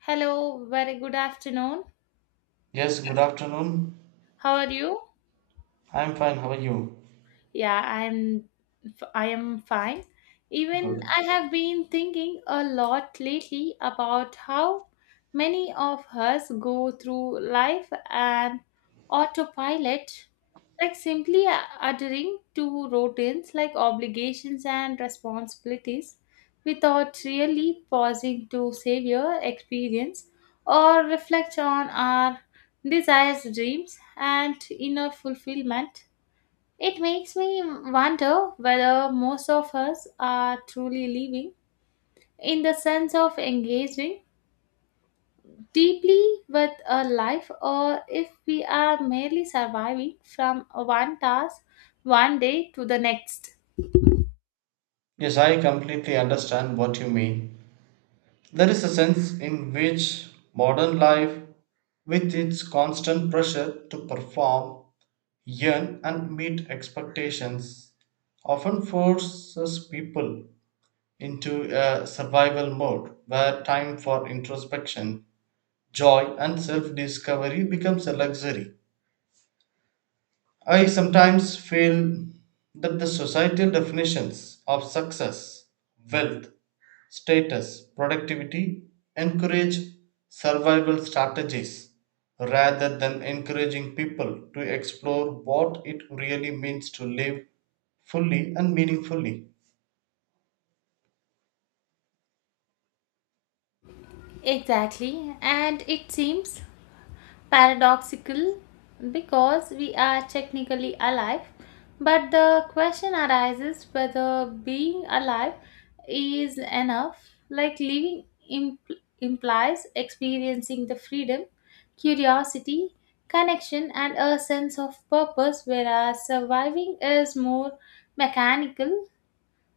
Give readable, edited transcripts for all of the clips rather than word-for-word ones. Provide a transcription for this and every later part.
Hello, very good afternoon. Yes, good afternoon. How are you? I'm fine. How are you? Yeah, I'm I am fine. Even Good. I have been thinking a lot lately about how many of us go through life and autopilot, like simply adhering to routines like obligations and responsibilities without really pausing to savor experience or reflect on our desires, dreams, and inner fulfillment. It makes me wonder whether most of us are truly living in the sense of engaging deeply with a life or if we are merely surviving from one task one day to the next. Yes, I completely understand what you mean. There is a sense in which modern life, with its constant pressure to perform, earn, and meet expectations, often forces people into a survival mode where time for introspection, joy, and self discovery becomes a luxury. I sometimes feel that the societal definitions of success, wealth, status, productivity encourage survival strategies rather than encouraging people to explore what it really means to live fully and meaningfully. Exactly, and it seems paradoxical because we are technically alive, but the question arises whether being alive is enough. Like living implies experiencing the freedom, curiosity, connection, and a sense of purpose, whereas surviving is more mechanical,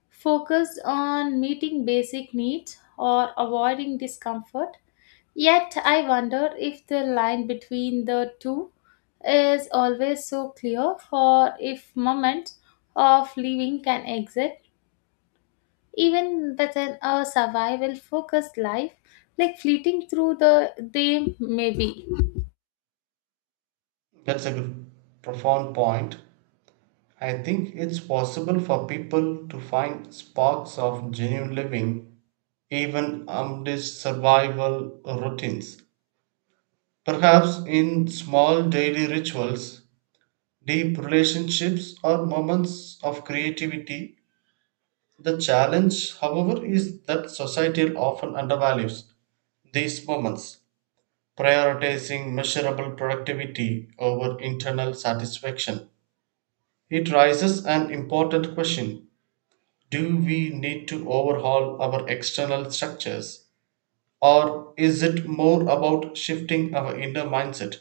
focused on meeting basic needs or avoiding discomfort. Yet I wonder if the line between the two is always so clear, or if moments of living can exist even within a survival focused life, like fleeting through the they may be. That's a good, profound point. I think it's possible for people to find sparks of genuine living even amidst survival routines. Perhaps in small daily rituals, deep relationships, or moments of creativity. The challenge, however, is that society often undervalues these moments, prioritizing measurable productivity over internal satisfaction. It raises an important question: do we need to overhaul our external structures, or is it more about shifting our inner mindset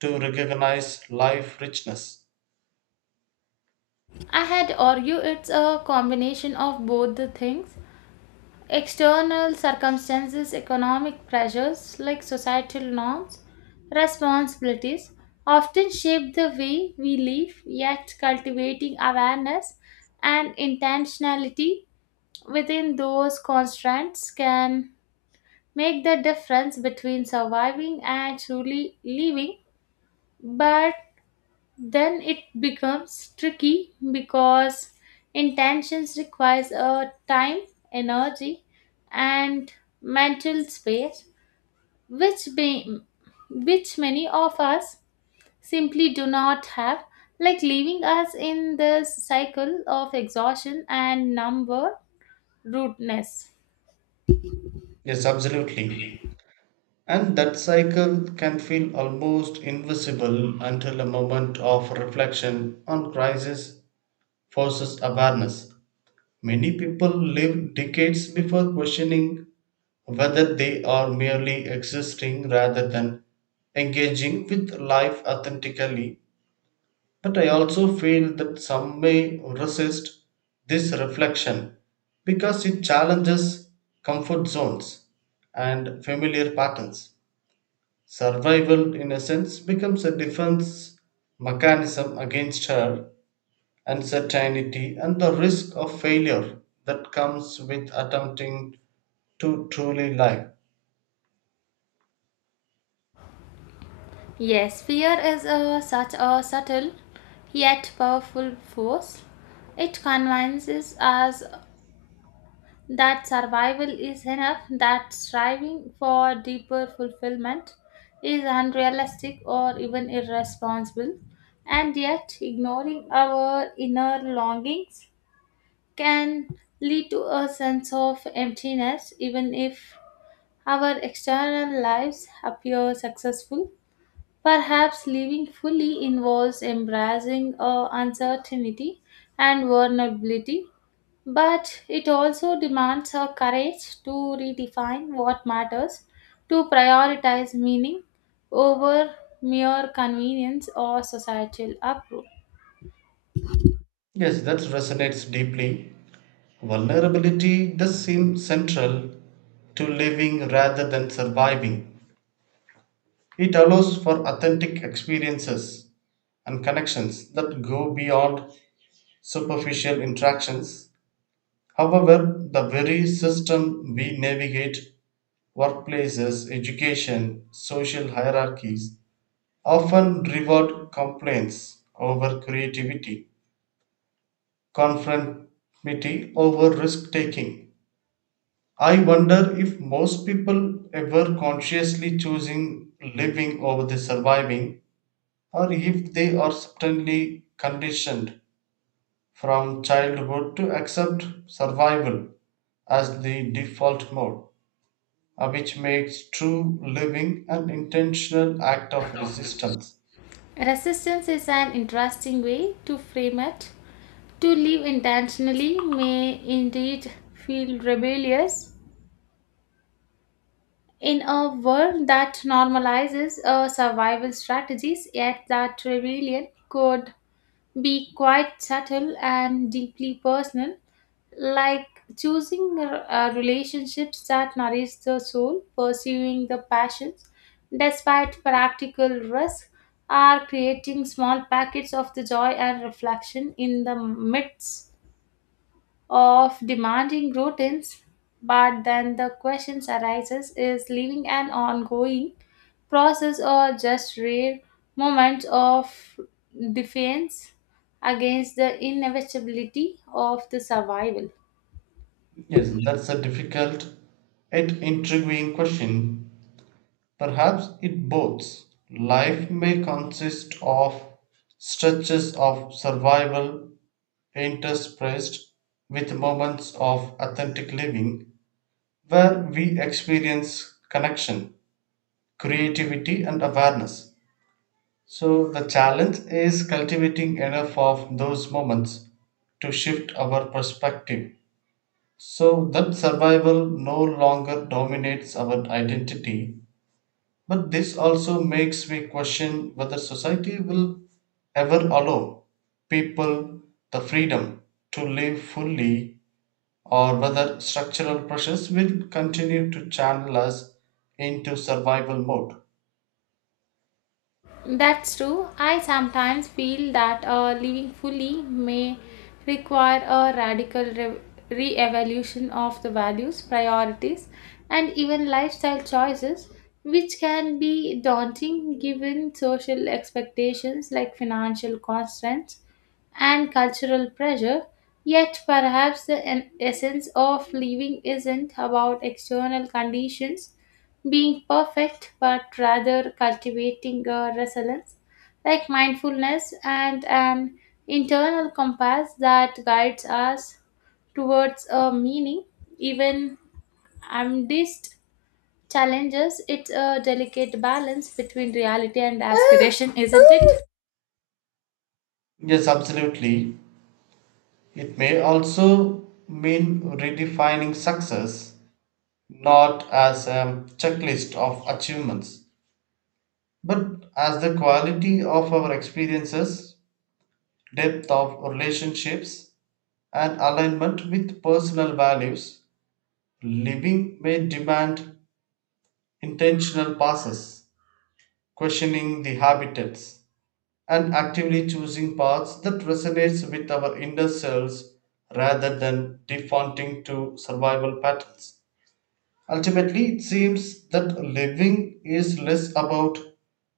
to recognize life richness? I had argue it's a combination of both the things. External circumstances, economic pressures like societal norms, responsibilities often shape the way we live, yet cultivating awareness and intentionality within those constraints can make the difference between surviving and truly living. But then it becomes tricky because intentions requires a time, energy, and mental space which be, which many of us simply do not have, like leaving us in this cycle of exhaustion and number rudeness. Yes, absolutely. And that cycle can feel almost invisible until a moment of reflection on crisis forces awareness. Many people live decades before questioning whether they are merely existing rather than engaging with life authentically. But I also feel that some may resist this reflection because it challenges comfort zones and familiar patterns. Survival, in a sense, becomes a defense mechanism against her uncertainty and the risk of failure that comes with attempting to truly live. Yes, fear is such a subtle yet powerful force. It convinces us that survival is enough, that striving for deeper fulfillment is unrealistic or even irresponsible, and yet ignoring our inner longings can lead to a sense of emptiness even if our external lives appear successful. Perhaps living fully involves embracing uncertainty and vulnerability, but it also demands a courage to redefine what matters, to prioritize meaning over mere convenience or societal approval. Yes, that resonates deeply. Vulnerability does seem central to living rather than surviving. It allows for authentic experiences and connections that go beyond superficial interactions. However, the very system we navigate, workplaces, education, social hierarchies, often reward complaints over creativity, conformity over risk taking. I wonder if most people ever consciously choosing living over the surviving, or if they are certainly conditioned from childhood to accept survival as the default mode, which makes true living an intentional act of resistance. Resistance is an interesting way to frame it. To live intentionally may indeed feel rebellious in a world that normalizes survival strategies, yet that rebellion could be quite subtle and deeply personal, like choosing relationships that nourish the soul, pursuing the passions despite practical risk, are creating small packets of the joy and reflection in the midst of demanding routines. But then the questions arises, is living an ongoing process or just rare moments of defense against the inevitability of the survival. Yes, that's a difficult yet intriguing question. Perhaps it both. Life may consist of stretches of survival interspersed with moments of authentic living where we experience connection, creativity, and awareness. So, the challenge is cultivating enough of those moments to shift our perspective so that survival no longer dominates our identity. But this also makes me question whether society will ever allow people the freedom to live fully, or whether structural pressures will continue to channel us into survival mode. That's true. I sometimes feel that living fully may require a radical re-evaluation of the values, priorities, and even lifestyle choices, which can be daunting given social expectations like financial constraints and cultural pressure. Yet, perhaps the essence of living isn't about external conditions being perfect, but rather cultivating a resilience like mindfulness and an internal compass that guides us towards a meaning. Even amidst challenges, it's a delicate balance between reality and aspiration, isn't it? Yes, absolutely. It may also mean redefining success not as a checklist of achievements, but as the quality of our experiences, depth of relationships, and alignment with personal values. Living may demand intentional passes, questioning the habitats and actively choosing paths that resonates with our inner selves rather than defaulting to survival patterns. Ultimately, it seems that living is less about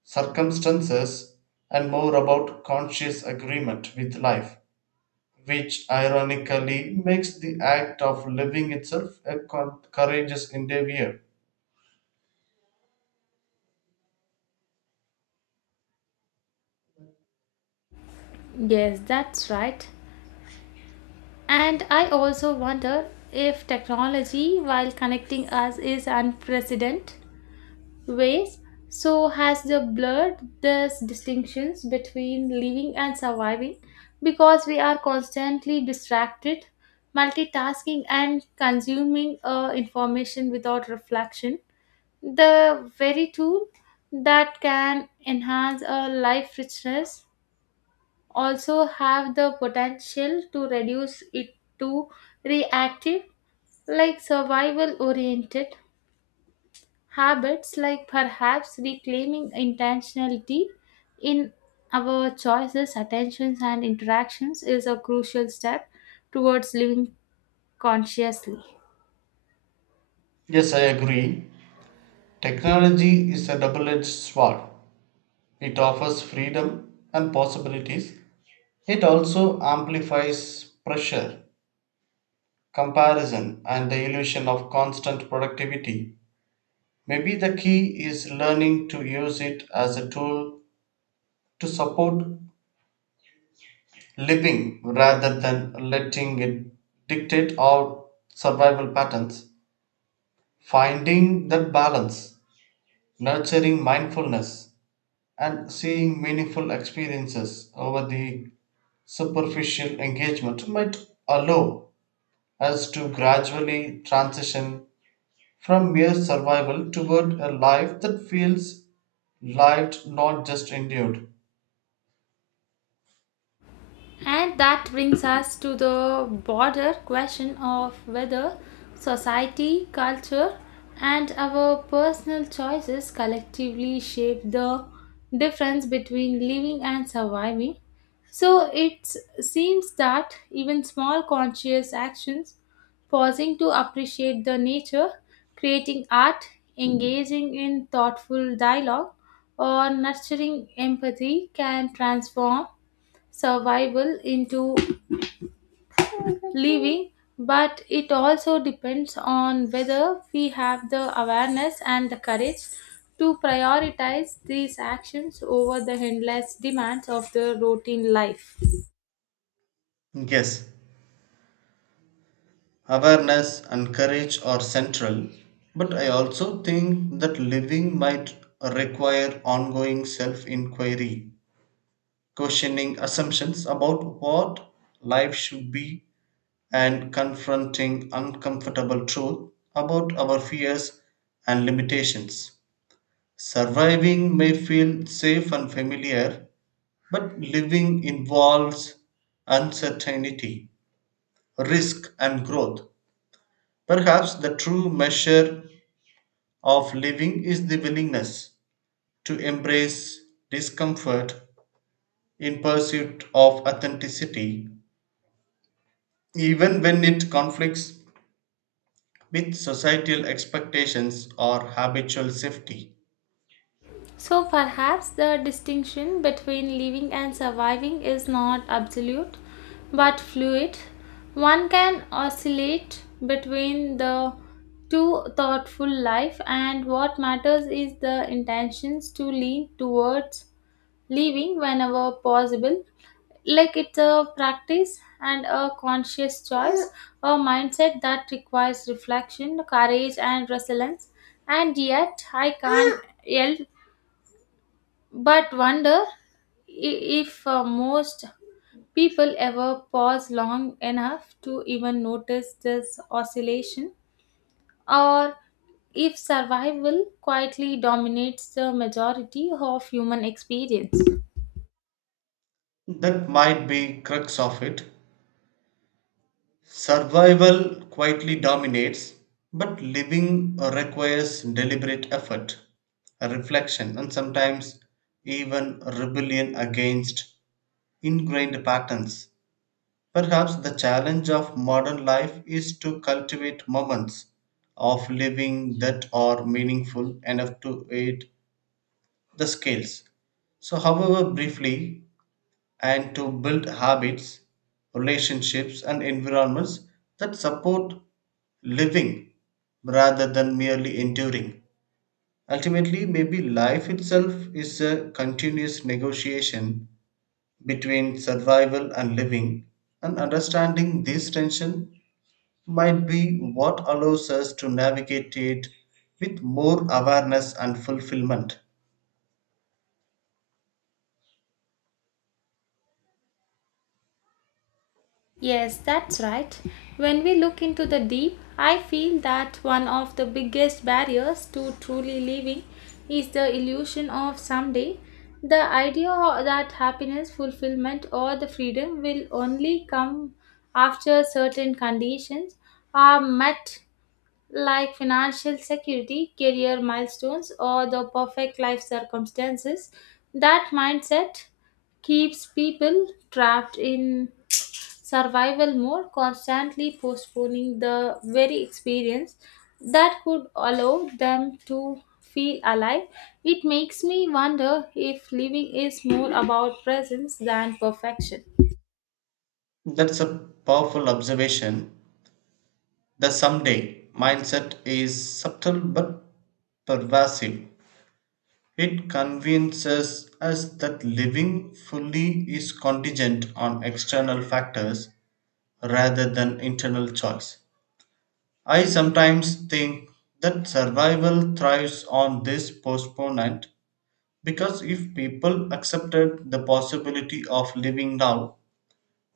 circumstances and more about conscious agreement with life, which ironically makes the act of living itself a courageous endeavor. Yes, that's right. And I also wonder if technology, while connecting us, is unprecedented ways. So has the blurred these distinctions between living and surviving because we are constantly distracted, multitasking and consuming information without reflection. The very tool that can enhance a life richness also have the potential to reduce it to reactive, like survival oriented habits, like perhaps reclaiming intentionality in our choices, attentions, and interactions is a crucial step towards living consciously. Yes, I agree. Technology is a double edged sword. It offers freedom and possibilities. It also amplifies pressure, comparison, and the illusion of constant productivity. Maybe the key is learning to use it as a tool to support living rather than letting it dictate our survival patterns. Finding that balance, nurturing mindfulness, and seeing meaningful experiences over the superficial engagement might allow us to gradually transition from mere survival toward a life that feels lived, not just endured. And that brings us to the broader question of whether society, culture, and our personal choices collectively shape the difference between living and surviving. So it seems that even small conscious actions, pausing to appreciate the nature, creating art, engaging in thoughtful dialogue, or nurturing empathy can transform survival into living, but it also depends on whether we have the awareness and the courage to prioritize these actions over the endless demands of the routine life. Yes, awareness and courage are central, but I also think that living might require ongoing self inquiry, questioning assumptions about what life should be, and confronting uncomfortable truth about our fears and limitations. Surviving may feel safe and familiar, but living involves uncertainty, risk, and growth. Perhaps the true measure of living is the willingness to embrace discomfort in pursuit of authenticity, even when it conflicts with societal expectations or habitual safety. So perhaps the distinction between living and surviving is not absolute but fluid. One can oscillate between the two thoughtful life, and what matters is the intentions to lean towards living whenever possible. Like it's a practice and a conscious choice, a mindset that requires reflection, courage and resilience. And yet I can't yell but wonder if most people ever pause long enough to even notice this oscillation or if survival quietly dominates the majority of human experience. That might be crux of it. Survival quietly dominates, but living requires deliberate effort, reflection, and sometimes even rebellion against ingrained patterns. Perhaps the challenge of modern life is to cultivate moments of living that are meaningful enough to aid the scales, so, however briefly, and to build habits, relationships, and environments that support living rather than merely enduring. Ultimately, maybe life itself is a continuous negotiation between survival and living, and understanding this tension might be what allows us to navigate it with more awareness and fulfillment. Yes, that's right. When we look into the deep, I feel that one of the biggest barriers to truly living is the illusion of someday. The idea that happiness, fulfillment, or the freedom will only come after certain conditions are met, like financial security, career milestones, or the perfect life circumstances. That mindset keeps people trapped in survival mode, constantly postponing the very experience that could allow them to feel alive. It makes me wonder if living is more about presence than perfection. That's a powerful observation. The someday mindset is subtle but pervasive. It convinces us that living fully is contingent on external factors rather than internal choice. I sometimes think that survival thrives on this postponement because if people accepted the possibility of living now,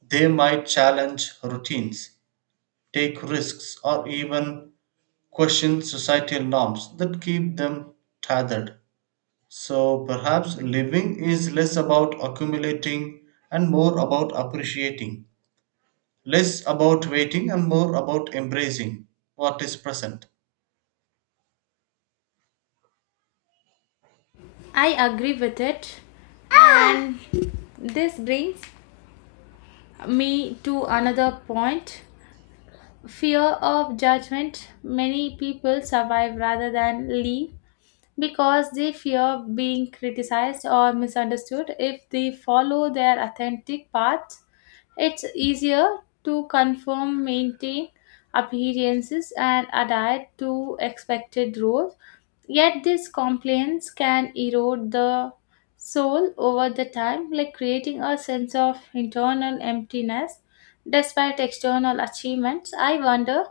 they might challenge routines, take risks, or even question societal norms that keep them tethered. So perhaps living is less about accumulating and more about appreciating, less about waiting and more about embracing what is present. I agree with it, and this brings me to another point, fear of judgment. Many people survive rather than leave because they fear being criticized or misunderstood. If they follow their authentic path, it's easier to conform, maintain appearances, and adhere to expected roles. Yet these complaints can erode the soul over the time, like creating a sense of internal emptiness despite external achievements. I wonder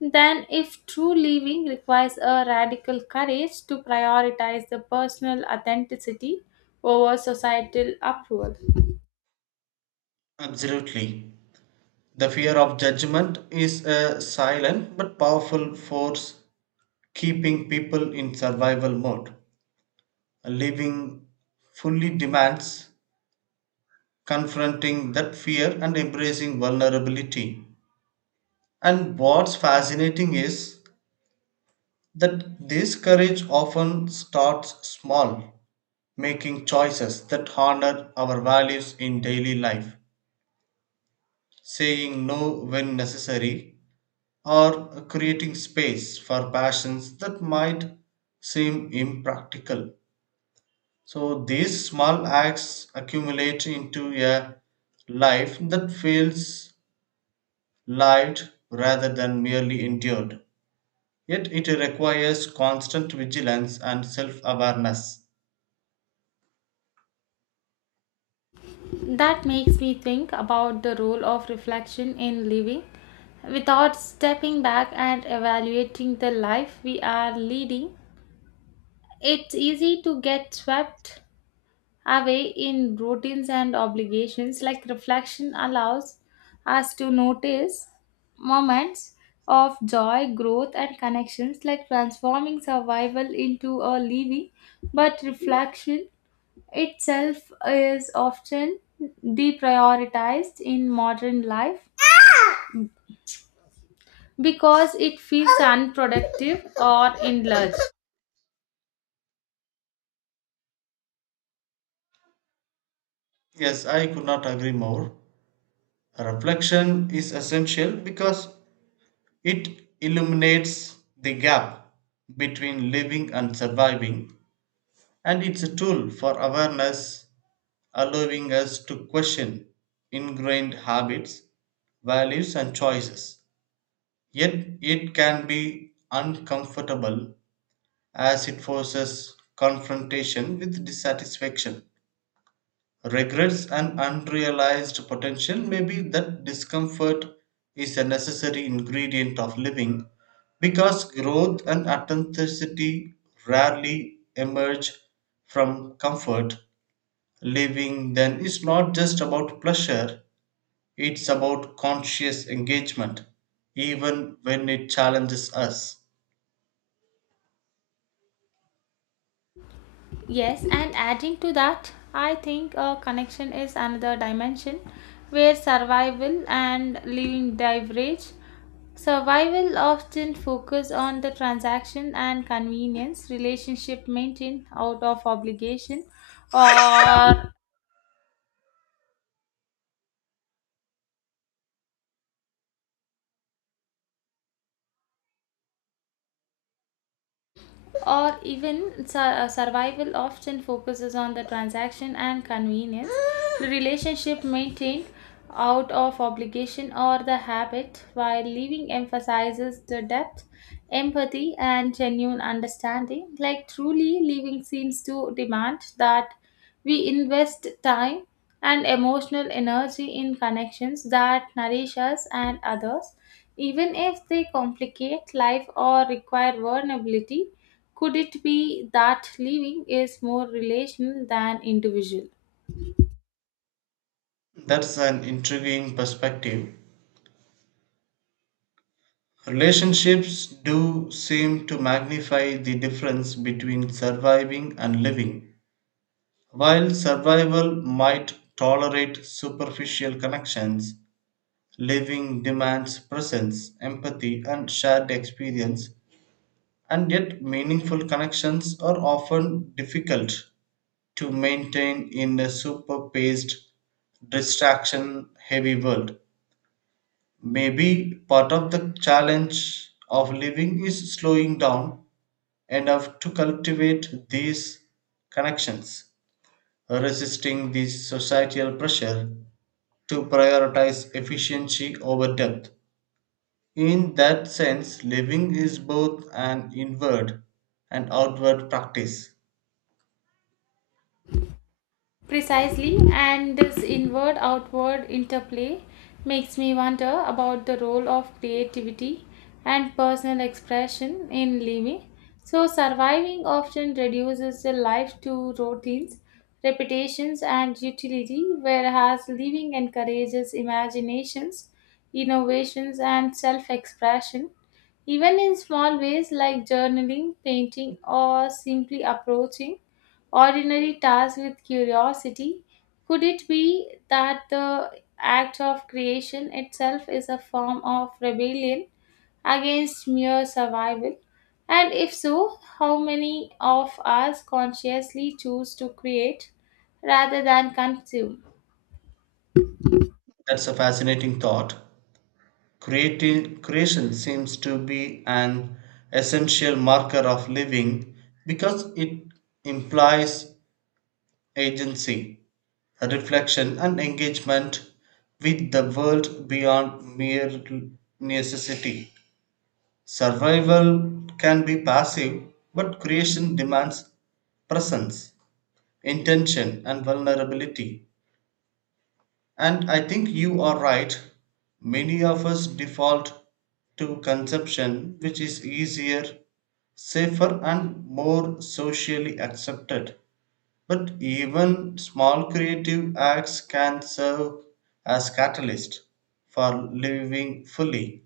then if true living requires a radical courage to prioritize the personal authenticity over societal approval. Absolutely. The fear of judgment is a silent but powerful force keeping people in survival mode. Living fully demands confronting that fear and embracing vulnerability. And what's fascinating is that this courage often starts small, making choices that honor our values in daily life, saying no when necessary, or creating space for passions that might seem impractical. So these small acts accumulate into a life that feels lived rather than merely endured. Yet it requires constant vigilance and self awareness. That makes me think about the role of reflection in living without stepping back and evaluating the life we are leading. It's easy to get swept away in routines and obligations, like reflection allows us to notice moments of joy, growth and connections, like transforming survival into a living, but reflection itself is often deprioritized in modern life because it feels unproductive or indulged. Yes, I could not agree more. Reflection is essential because it illuminates the gap between living and surviving, and it's a tool for awareness, allowing us to question ingrained habits, values, and choices. Yet it can be uncomfortable as it forces confrontation with dissatisfaction, regrets and unrealized potential. Maybe that discomfort is a necessary ingredient of living because growth and authenticity rarely emerge from comfort. Living then is not just about pleasure, it's about conscious engagement, even when it challenges us. Yes, and adding to that, I think a connection is another dimension where survival and living diverge. Survival often focus on the transaction and convenience relationship maintained out of obligation or or even sur- Survival often focuses on the transaction and convenience. The relationship maintained out of obligation or the habit, while leaving emphasizes the depth, empathy, and genuine understanding. Like truly, leaving seems to demand that we invest time and emotional energy in connections that nourish us and others, even if they complicate life or require vulnerability. Could it be that living is more relational than individual? That's an intriguing perspective. Relationships do seem to magnify the difference between surviving and living. While survival might tolerate superficial connections, living demands presence, empathy, and shared experience, and yet meaningful connections are often difficult to maintain in a super paced, distraction heavy world. Maybe part of the challenge of living is slowing down and have to cultivate these connections, resisting the societal pressure to prioritize efficiency over depth. In that sense, living is both an inward and outward practice. Precisely, and this inward outward interplay makes me wonder about the role of creativity and personal expression in living. So, surviving often reduces the life to routines, repetitions, and utility, whereas living encourages imaginations, innovations, and self expression. Even in small ways like journaling, painting, or simply approaching ordinary tasks with curiosity. Could it be that the act of creation itself is a form of rebellion against mere survival? And if so, how many of us consciously choose to create rather than consume? That's a fascinating thought. Creation seems to be an essential marker of living because it implies agency, reflection, and engagement with the world beyond mere necessity. Survival can be passive, but creation demands presence, intention, and vulnerability. And I think you are right. Many of us default to conception, which is easier, safer, and more socially accepted. But even small creative acts can serve as catalysts for living fully,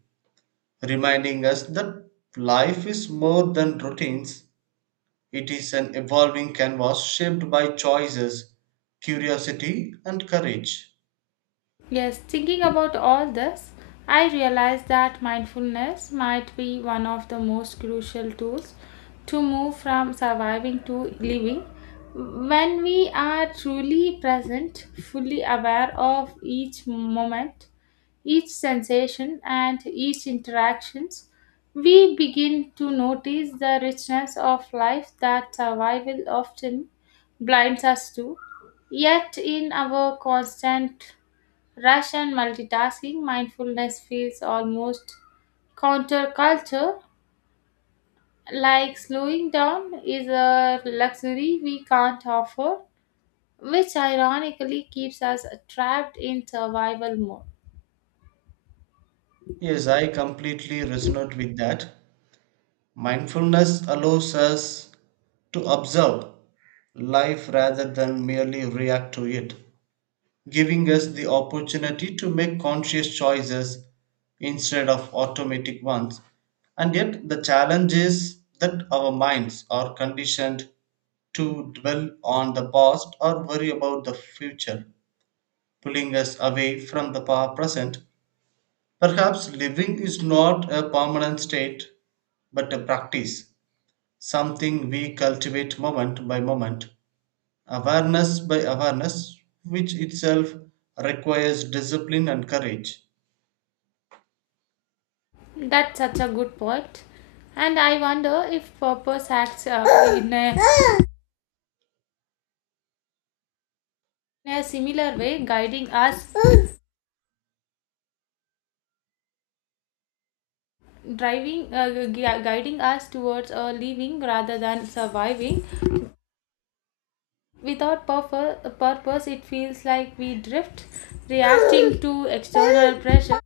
reminding us that life is more than routines. It is an evolving canvas shaped by choices, curiosity, and courage. Yes, thinking about all this, I realized that mindfulness might be one of the most crucial tools to move from surviving to living. When we are truly present, fully aware of each moment, each sensation, and each interactions, we begin to notice the richness of life that survival often blinds us to. Yet, in our constant rush and multitasking, mindfulness feels almost counterculture, like slowing down is a luxury we can't offer, which ironically keeps us trapped in survival mode. Yes, I completely resonate with that. Mindfulness allows us to observe life rather than merely react to it, giving us the opportunity to make conscious choices instead of automatic ones. And yet, the challenge is that our minds are conditioned to dwell on the past or worry about the future, pulling us away from the present. Perhaps living is not a permanent state, but a practice, something we cultivate moment by moment, awareness by awareness, which itself requires discipline and courage. That's such a good point. And I wonder if purpose acts up in a, in a similar way, guiding us, driving, uh, gui- guiding us towards a living rather than surviving. Without purpose, it feels like we drift, reacting to external pressure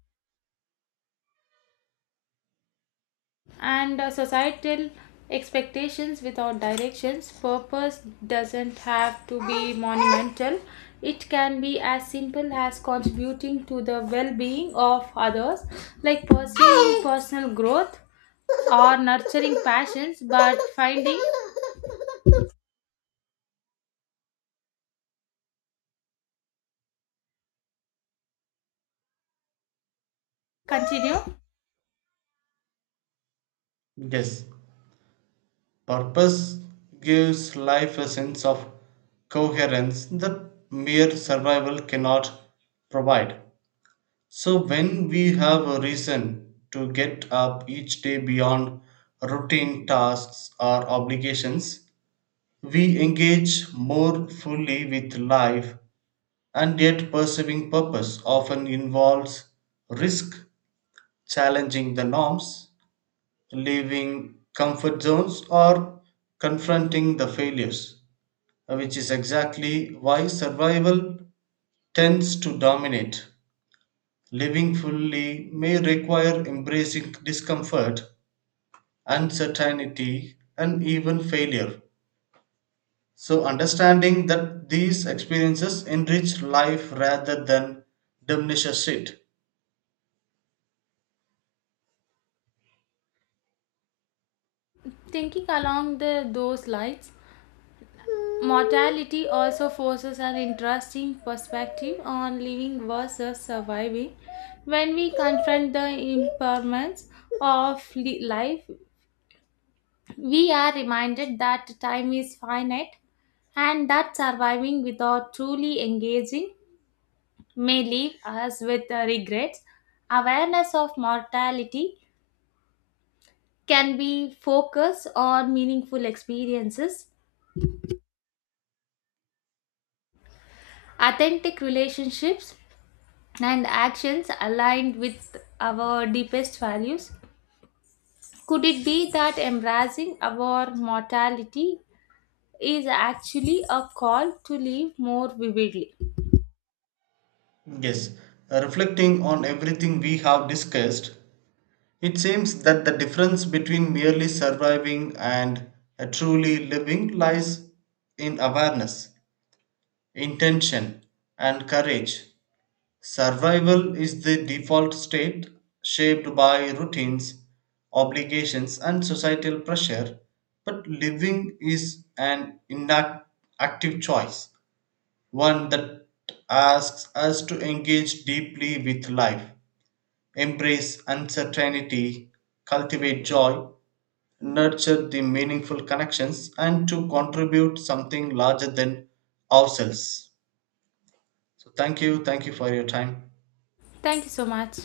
and societal expectations without directions. Purpose doesn't have to be monumental, it can be as simple as contributing to the well being of others, like pursuing personal growth or nurturing passions, but finding continue Yes, purpose gives life a sense of coherence that mere survival cannot provide. So, when we have a reason to get up each day beyond routine tasks or obligations, we engage more fully with life, and yet pursuing purpose often involves risk, challenging the norms, leaving comfort zones, or confronting the failures, which is exactly why survival tends to dominate. Living fully may require embracing discomfort, uncertainty, and even failure, so understanding that these experiences enrich life rather than diminishes it. thinking along the those lines. Mortality also forces an interesting perspective on living versus surviving. When we confront the impermanence of life, we are reminded that time is finite and that surviving without truly engaging may leave us with regrets. Awareness of mortality can be focused on meaningful experiences, authentic relationships, and actions aligned with our deepest values? Could it be that embracing our mortality is actually a call to live more vividly? Yes, reflecting on everything we have discussed, it seems that the difference between merely surviving and a truly living lies in awareness, intention, and courage. Survival is the default state shaped by routines, obligations, and societal pressure, but living is an active choice, one that asks us to engage deeply with life, embrace uncertainty, cultivate joy, nurture the meaningful connections and to contribute something larger than ourselves. So thank you, thank you for your time. Thank you so much.